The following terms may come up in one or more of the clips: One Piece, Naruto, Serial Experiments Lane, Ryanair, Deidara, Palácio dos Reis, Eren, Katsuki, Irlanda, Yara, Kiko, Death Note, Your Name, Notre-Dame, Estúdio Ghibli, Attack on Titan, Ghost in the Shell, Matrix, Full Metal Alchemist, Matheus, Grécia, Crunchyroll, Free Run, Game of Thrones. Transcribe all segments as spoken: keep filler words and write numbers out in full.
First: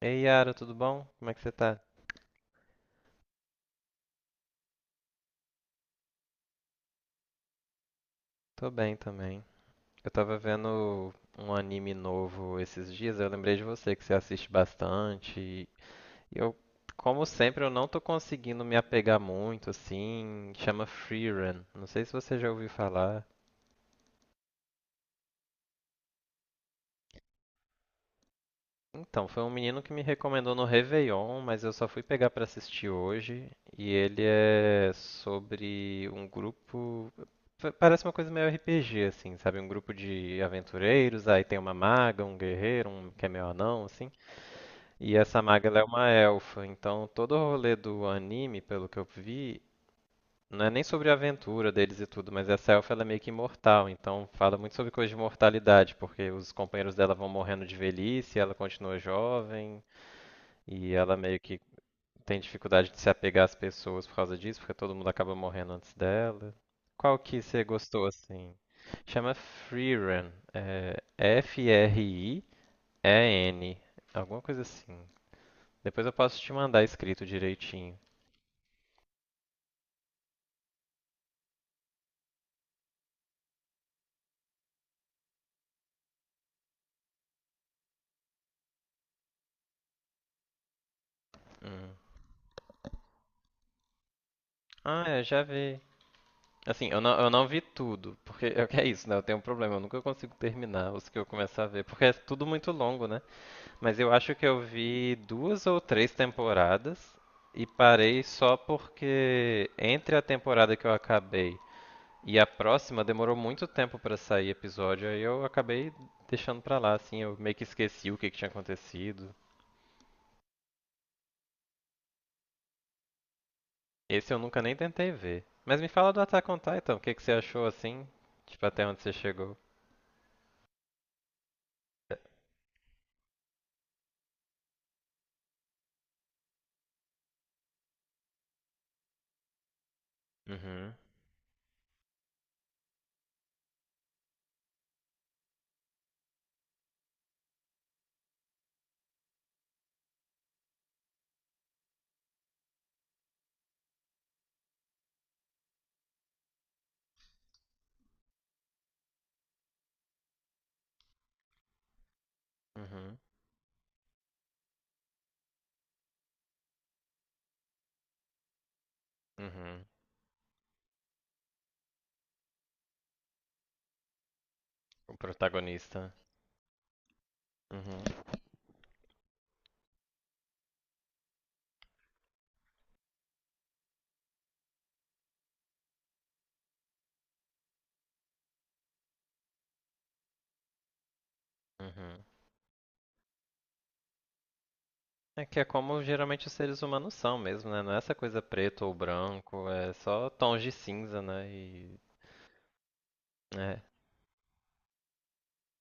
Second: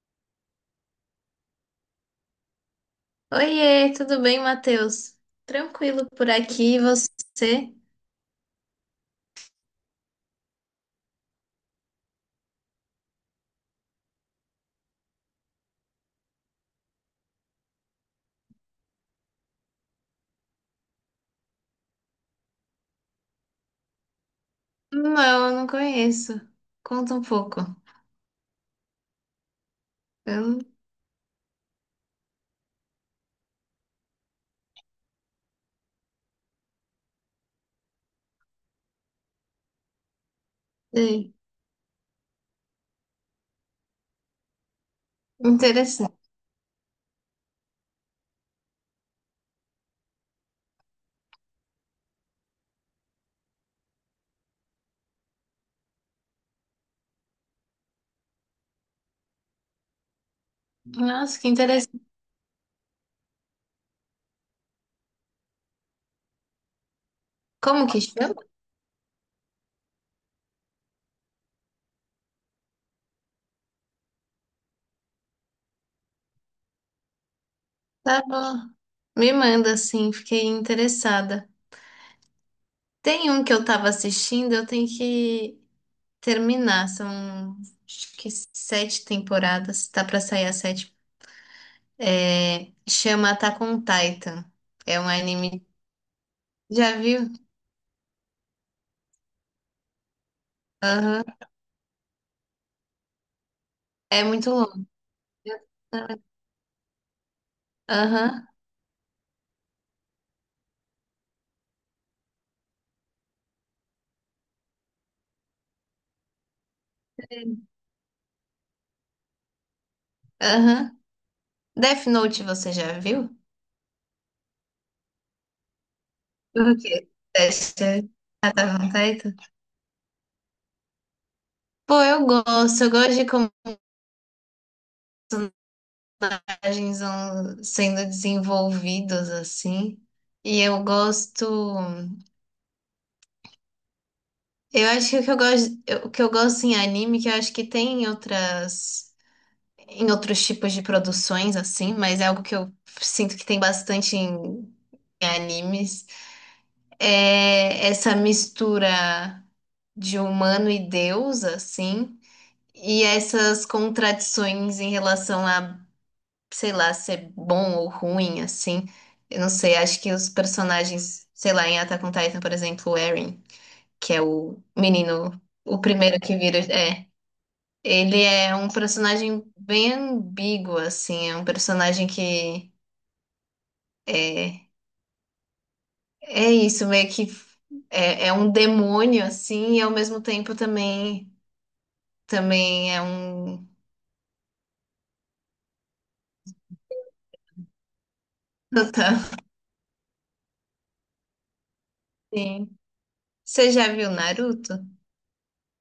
Ei, Yara, tudo bom? Como é que você tá? Oiê, tudo bem, Matheus? Tranquilo por aqui, e você? Tô bem também. Eu tava vendo um anime novo esses dias, eu lembrei de você que você assiste bastante. E eu, como sempre, eu não tô conseguindo me apegar muito, assim. Chama Free Run. Não sei se você já ouviu falar. Não, eu não conheço. Conta um pouco. Então, foi um menino que me Eu recomendou no não Réveillon, mas eu só fui pegar pra assistir hoje. E ele é sobre um grupo. pa- Parece uma coisa meio R P G, assim, sabe? Um grupo de aventureiros, sei. aí tem uma maga, um guerreiro, um que é meio anão, assim. E essa maga ela é uma Interessante. elfa, então todo o rolê do anime, pelo que eu vi, não é nem sobre a aventura deles e tudo, mas essa elfa ela é meio que imortal, então fala muito sobre coisa de mortalidade, porque os companheiros dela vão morrendo de velhice, ela continua jovem. E ela meio Nossa, que que interessante. tem dificuldade de se apegar às pessoas por causa disso, porque todo mundo acaba morrendo antes dela. Qual que você Como que gostou chama? assim? Chama Freerun, é F-R-I-E-N, alguma coisa assim. Depois eu posso te mandar escrito direitinho. Tá bom. Me manda, assim, fiquei interessada. Tem um que eu tava assistindo, eu tenho que terminar. São, acho que sete temporadas, tá pra sair a sétima. Hum. É, chama Attack on Titan. É Ah, um é, já anime. vi. Assim, Já eu não, eu viu? não vi tudo, porque é o que é isso, né? Eu tenho um problema, eu nunca consigo terminar os que eu Aham. começar a ver, porque é tudo muito longo, né? Mas eu É acho que muito eu longo. vi duas ou três temporadas e parei Aham, só porque entre a temporada que eu acabei e a próxima demorou muito tempo pra sair episódio, aí eu acabei deixando pra lá, assim, eu meio que esqueci o que que tinha acontecido. aham. Death Note você já viu? Esse eu nunca nem tentei ver. Mas me fala do Attack on O Titan, o quê? que que você achou Testa. assim? Ah, Tipo, tá até bom, onde você tá. chegou? Pô, eu gosto, eu gosto de como personagens vão sendo desenvolvidos assim. E eu Uhum, gosto. Eu acho que o que eu gosto, eu- o que eu gosto em anime, que eu acho que tem em outras, em outros tipos de produções, assim, mas é algo que eu sinto que tem bastante em em animes. É essa mistura de humano e deus, assim, e uhum, essas contradições em relação a, sei lá, ser bom ou ruim, assim. Eu não sei, uhum. acho que os personagens, sei lá, em Attack on Titan, por exemplo, o Eren, que é o O menino, o protagonista. primeiro que vira, é, Uhum, ele é um personagem bem ambíguo, assim, é um personagem que é, é isso, meio que é, é um demônio, assim, e ao mesmo tempo também uhum. também é um. É que é como geralmente os seres humanos são mesmo, né? Não é essa coisa preto ou Total. branco, é só tons de cinza, né? E Sim. Você é, já viu Naruto?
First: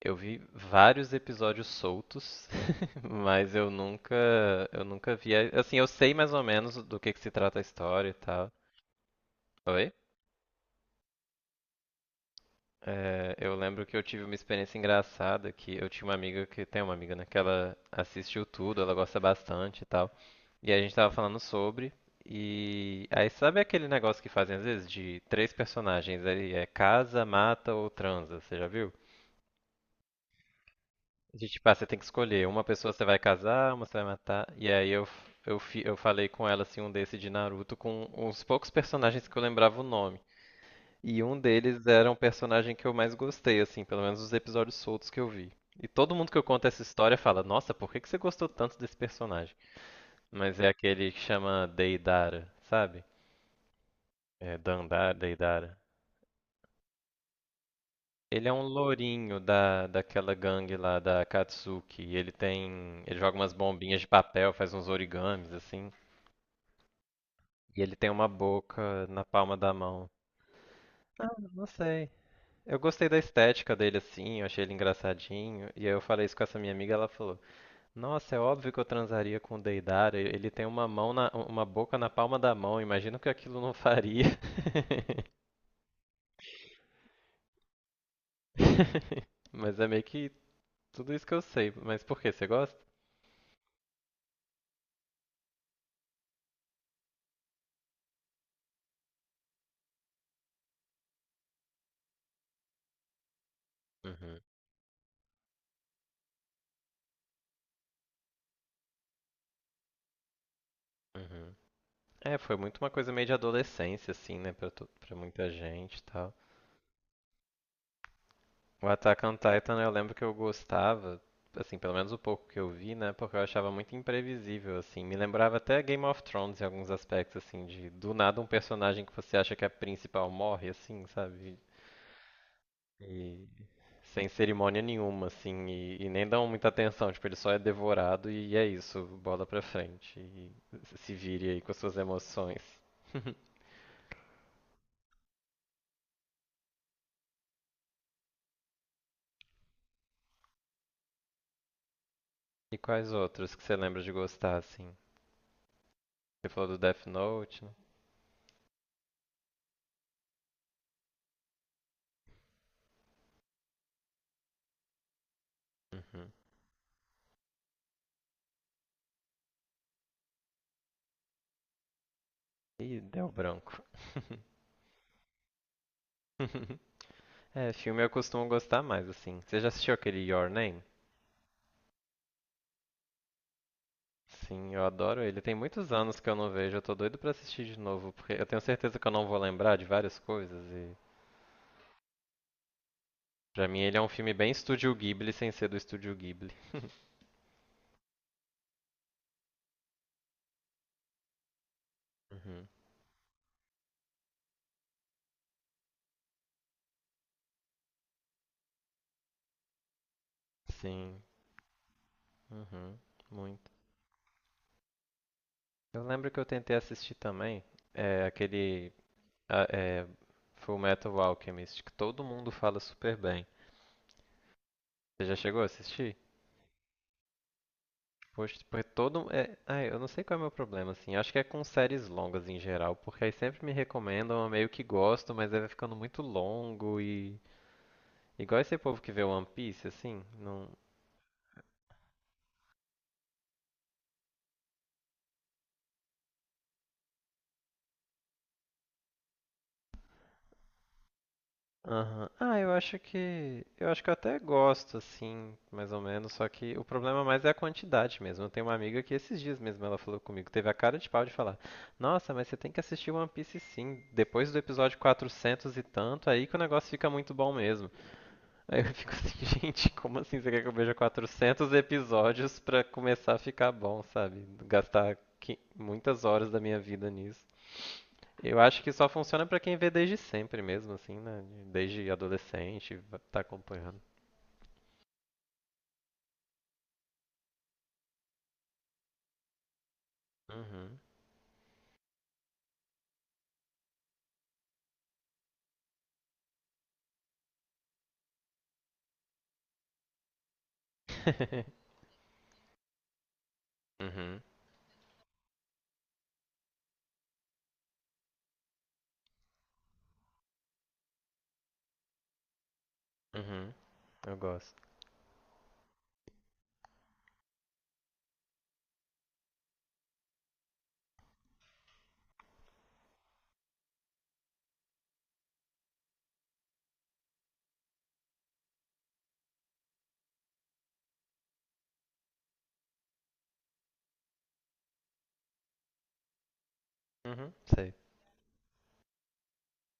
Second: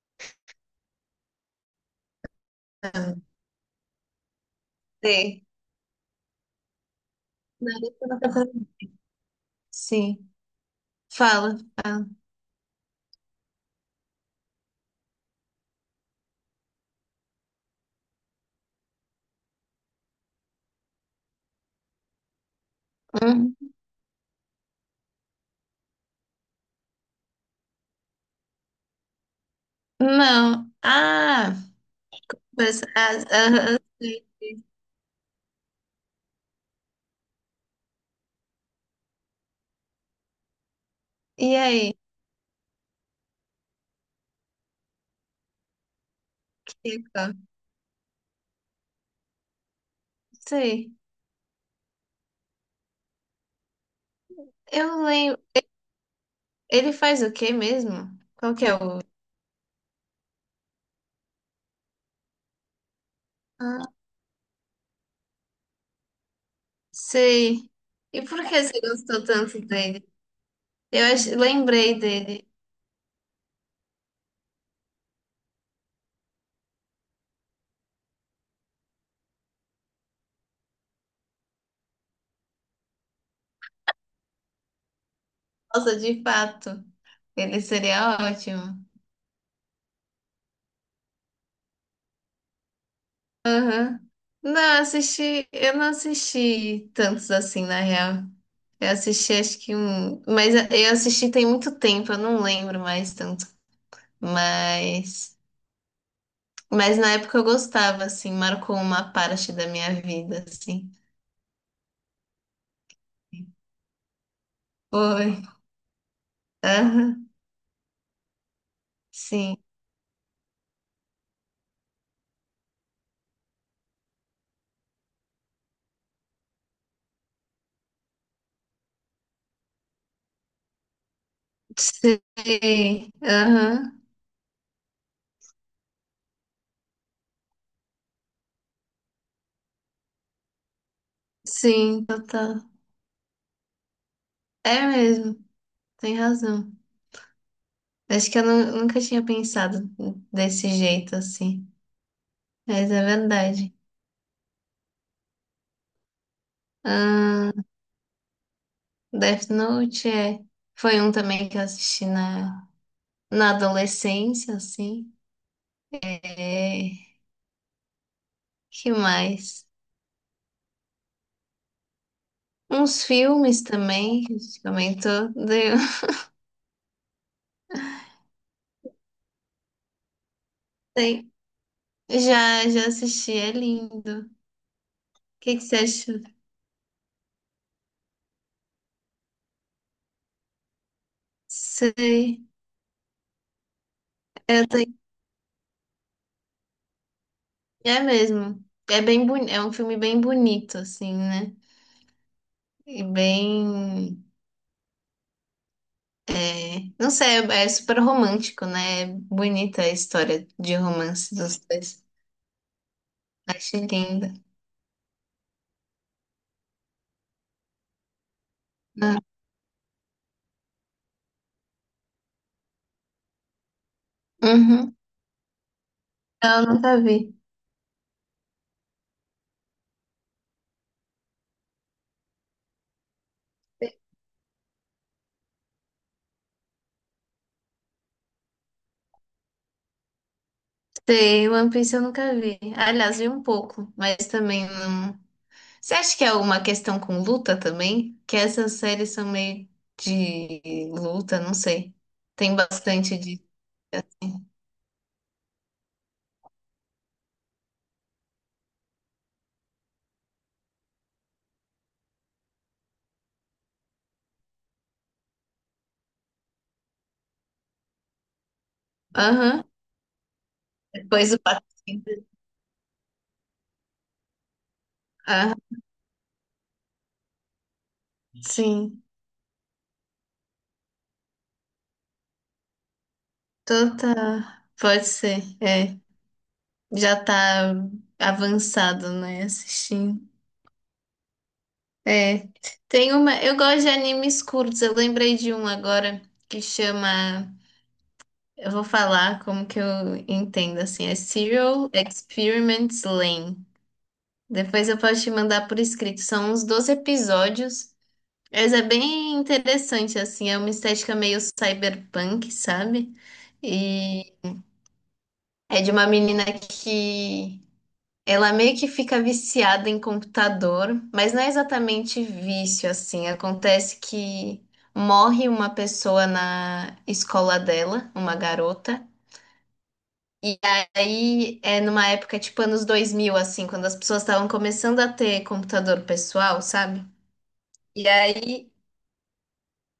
eu vi vários episódios soltos, Não. mas eu nunca, eu nunca vi, Sei. a- assim, eu sei mais ou menos do que que se trata a história Naruto. e tal. Oi? Sim. Fala. fala. É, eu lembro que eu tive uma experiência engraçada que eu tinha uma amiga que tem uma amiga, né, que ela assistiu tudo, ela gosta bastante e tal. E a gente tava falando sobre e aí Hum. sabe aquele negócio que fazem às vezes de três personagens, aí é casa, mata ou transa, você já viu? Não. De Ah, tipo, ah, você tem que escolher, uma mas, pessoa você vai ah, casar, ah, ah, uma você vai sei. matar. E aí eu eu fi- eu falei com ela assim um desse de Naruto com uns poucos personagens que eu lembrava o nome. E um E deles aí, era um personagem que eu mais gostei, assim, pelo menos os episódios soltos que eu vi. E todo mundo que eu conto essa história Kiko? fala, nossa, por que que você gostou tanto desse personagem? Mas é Sei. aquele que chama Deidara, sabe? É Eu Dandara, lembro. Deidara. Ele faz o quê mesmo? Ele é Qual um que é o. lourinho da, daquela gangue lá da Katsuki. E ele tem. Ele joga umas Ah, bombinhas de papel, faz uns origamis, assim. sei. E ele tem E uma por que você boca na gostou palma tanto da dele? mão. Eu ach- Eu não lembrei sei. dele. Eu gostei da estética dele, assim, eu achei ele engraçadinho. E aí eu falei isso com essa minha amiga, ela falou. Nossa, é óbvio que eu transaria com o Deidara. Ele tem uma mão na, uma boca na palma da mão. Imagino que aquilo não faria. Nossa, de fato. Ele seria ótimo. Mas é meio que tudo isso que eu sei. Mas por que você gosta? Aham. Não, assisti, eu não assisti tantos assim, na real. Eu assisti acho que um, mas eu assisti tem muito tempo, eu não lembro mais tanto. Uhum, Mas, mas na época eu gostava, assim, marcou uma parte da minha vida, assim. uhum. É, foi muito uma coisa meio de adolescência, assim, né, pra, tu- pra Foi. muita gente e tal. Aham. O Attack on Sim. Titan eu lembro que eu gostava, assim, pelo menos o pouco que eu vi, né? Porque eu achava muito imprevisível, assim. Me lembrava até Game of Thrones em alguns aspectos, assim, de do nada um personagem que você acha que é principal morre, assim, sabe? Sim. E Aham. sem cerimônia nenhuma, assim, e, e nem dão muita atenção. Tipo, ele só é devorado e é isso, bola pra frente. E se vire aí com as suas Sim, emoções. total. É mesmo, tem razão. Acho que eu nu- nunca tinha pensado desse jeito, assim. E Mas é quais outros que verdade. você lembra de gostar, assim? Você falou do Death Note, né? Death Note é. Foi um também que eu assisti na, na adolescência, assim. Uhum. É. Que mais? Ih, Uns deu filmes branco. também, que a gente comentou. Deu. É, filme eu costumo gostar mais, assim. Você já assistiu aquele Your Name? Tem. Já, já assisti, é lindo. Sim, eu adoro ele. O Tem que que você muitos anos acha? que eu não vejo, eu tô doido pra assistir de novo, porque eu tenho certeza que eu não vou lembrar de várias coisas e Sei. pra mim ele é um filme bem Eu tenho... Estúdio Ghibli sem ser do Estúdio Ghibli. É mesmo. É bem boni... É um filme bem bonito, assim, né? Uhum. E bem. É... Não sei, é é super romântico, né? É bonita a história de Sim, romance dos dois. uhum, muito. Achei linda. Eu lembro que eu tentei assistir também é, aquele a- é, Full Metal Alchemist, que todo mundo fala super bem. Uhum. Você já chegou a assistir? Eu nunca vi. Poxa, porque todo. um, É... ah, eu não sei qual é o meu problema, assim. Acho que é com séries longas em geral, porque aí sempre me recomendam, eu meio que gosto, mas aí vai ficando muito longo e. Igual esse povo que vê One Piece, assim. Não. Sei, One Piece eu nunca vi. Aliás, vi um pouco, mas também não. Você acha que é alguma questão com luta também? Que essas séries são meio de luta, não sei. Aham. Tem Ah, eu acho bastante de, que. Eu acho que eu até assim. gosto, assim, mais ou menos, só que o problema mais é a quantidade mesmo. Eu tenho uma amiga que esses dias mesmo ela falou comigo, teve a cara de pau de falar: Nossa, mas você tem que assistir One Piece sim, depois do episódio quatrocentos e tanto, aí que o negócio fica muito bom mesmo. Aí eu fico assim, Aham. gente, como assim você quer que eu veja Depois o quatrocentos patrocínio. episódios pra começar a ficar bom, sabe? Gastar Ah, qui- muitas horas da minha vida nisso. Eu acho que sim. só funciona pra quem vê desde sempre mesmo, assim, né? Desde adolescente, va- tá acompanhando. Toda pode ser. É. Já tá avançado, né? Assistindo. Uhum. É. Tem uma. Eu gosto de animes curtos. Eu lembrei de um agora que chama. Eu vou falar como que eu entendo, assim, é Serial Experiments Lane. Uhum. Depois eu posso te mandar por escrito, são uns doze episódios, mas é bem interessante, assim, é uma estética meio cyberpunk, sabe? Uhum. E Eu gosto. é de uma menina que ela meio que fica viciada em computador, mas não é exatamente vício, assim, acontece que morre uma pessoa na escola dela, uma garota. E aí, é numa época tipo anos dois mil assim, quando as pessoas estavam começando a ter computador pessoal, sabe? Uhum. Sei. E aí,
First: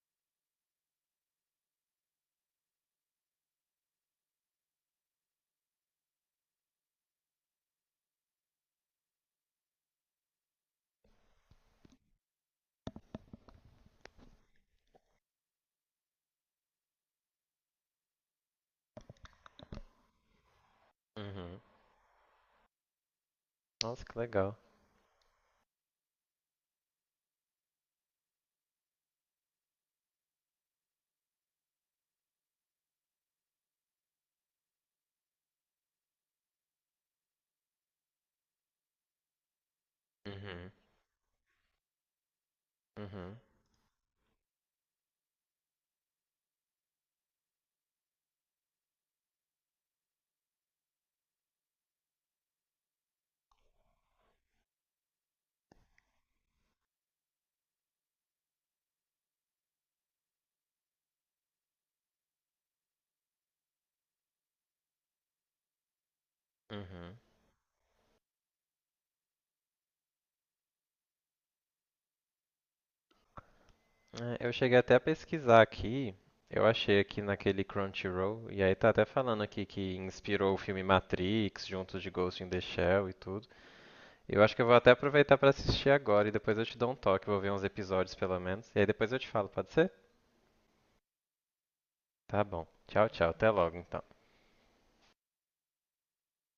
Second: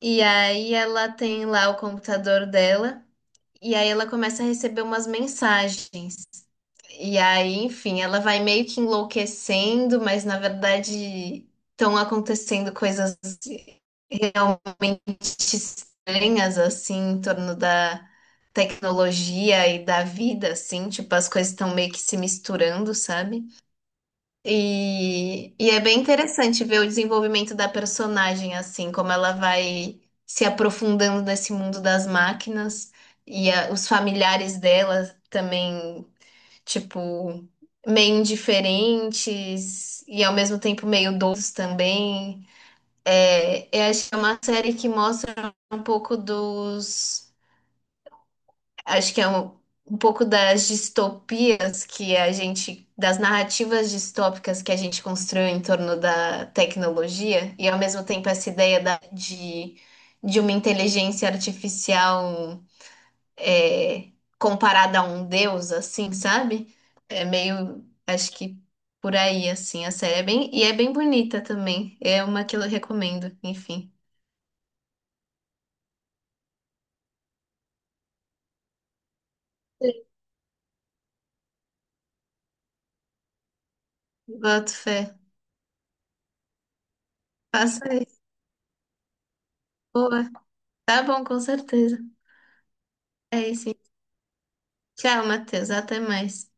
e aí ela tem lá o computador dela, e aí ela começa a receber umas mensagens e aí, enfim, ela vai meio que enlouquecendo, mas na verdade estão acontecendo coisas realmente estranhas, assim, em torno da tecnologia e da vida, assim, tipo, as coisas Uhum. estão meio que se misturando, sabe? Nossa, que legal. E, e é bem interessante ver o desenvolvimento da personagem, assim, como ela vai se aprofundando nesse mundo das máquinas e a- os familiares dela também, tipo, meio indiferentes e ao mesmo Uhum. tempo meio doces também. Uhum. É, eu acho que é uma série que mostra um pouco dos, acho que é um, um pouco das distopias que a gente, das narrativas distópicas que a gente construiu em torno da tecnologia e ao mesmo tempo essa ideia da, de, de uma inteligência artificial é, comparada a um deus, assim, sabe? Uhum. É meio, acho que por aí, assim, a série é bem, e é bem bonita também. É uma que eu recomendo, enfim. É, eu cheguei até a pesquisar aqui, eu achei aqui naquele Crunchyroll, e aí tá até falando aqui Sim. que inspirou o filme Matrix, junto de Ghost in the Shell e tudo. Eu acho que eu Boto vou até fé. aproveitar pra assistir agora e depois eu te dou um toque, vou ver uns Faça episódios isso. pelo menos, e aí depois eu te falo, pode ser? Boa. Tá bom, com certeza. Tá bom. Tchau, tchau, É até isso. logo então. Tchau, Matheus. Até mais.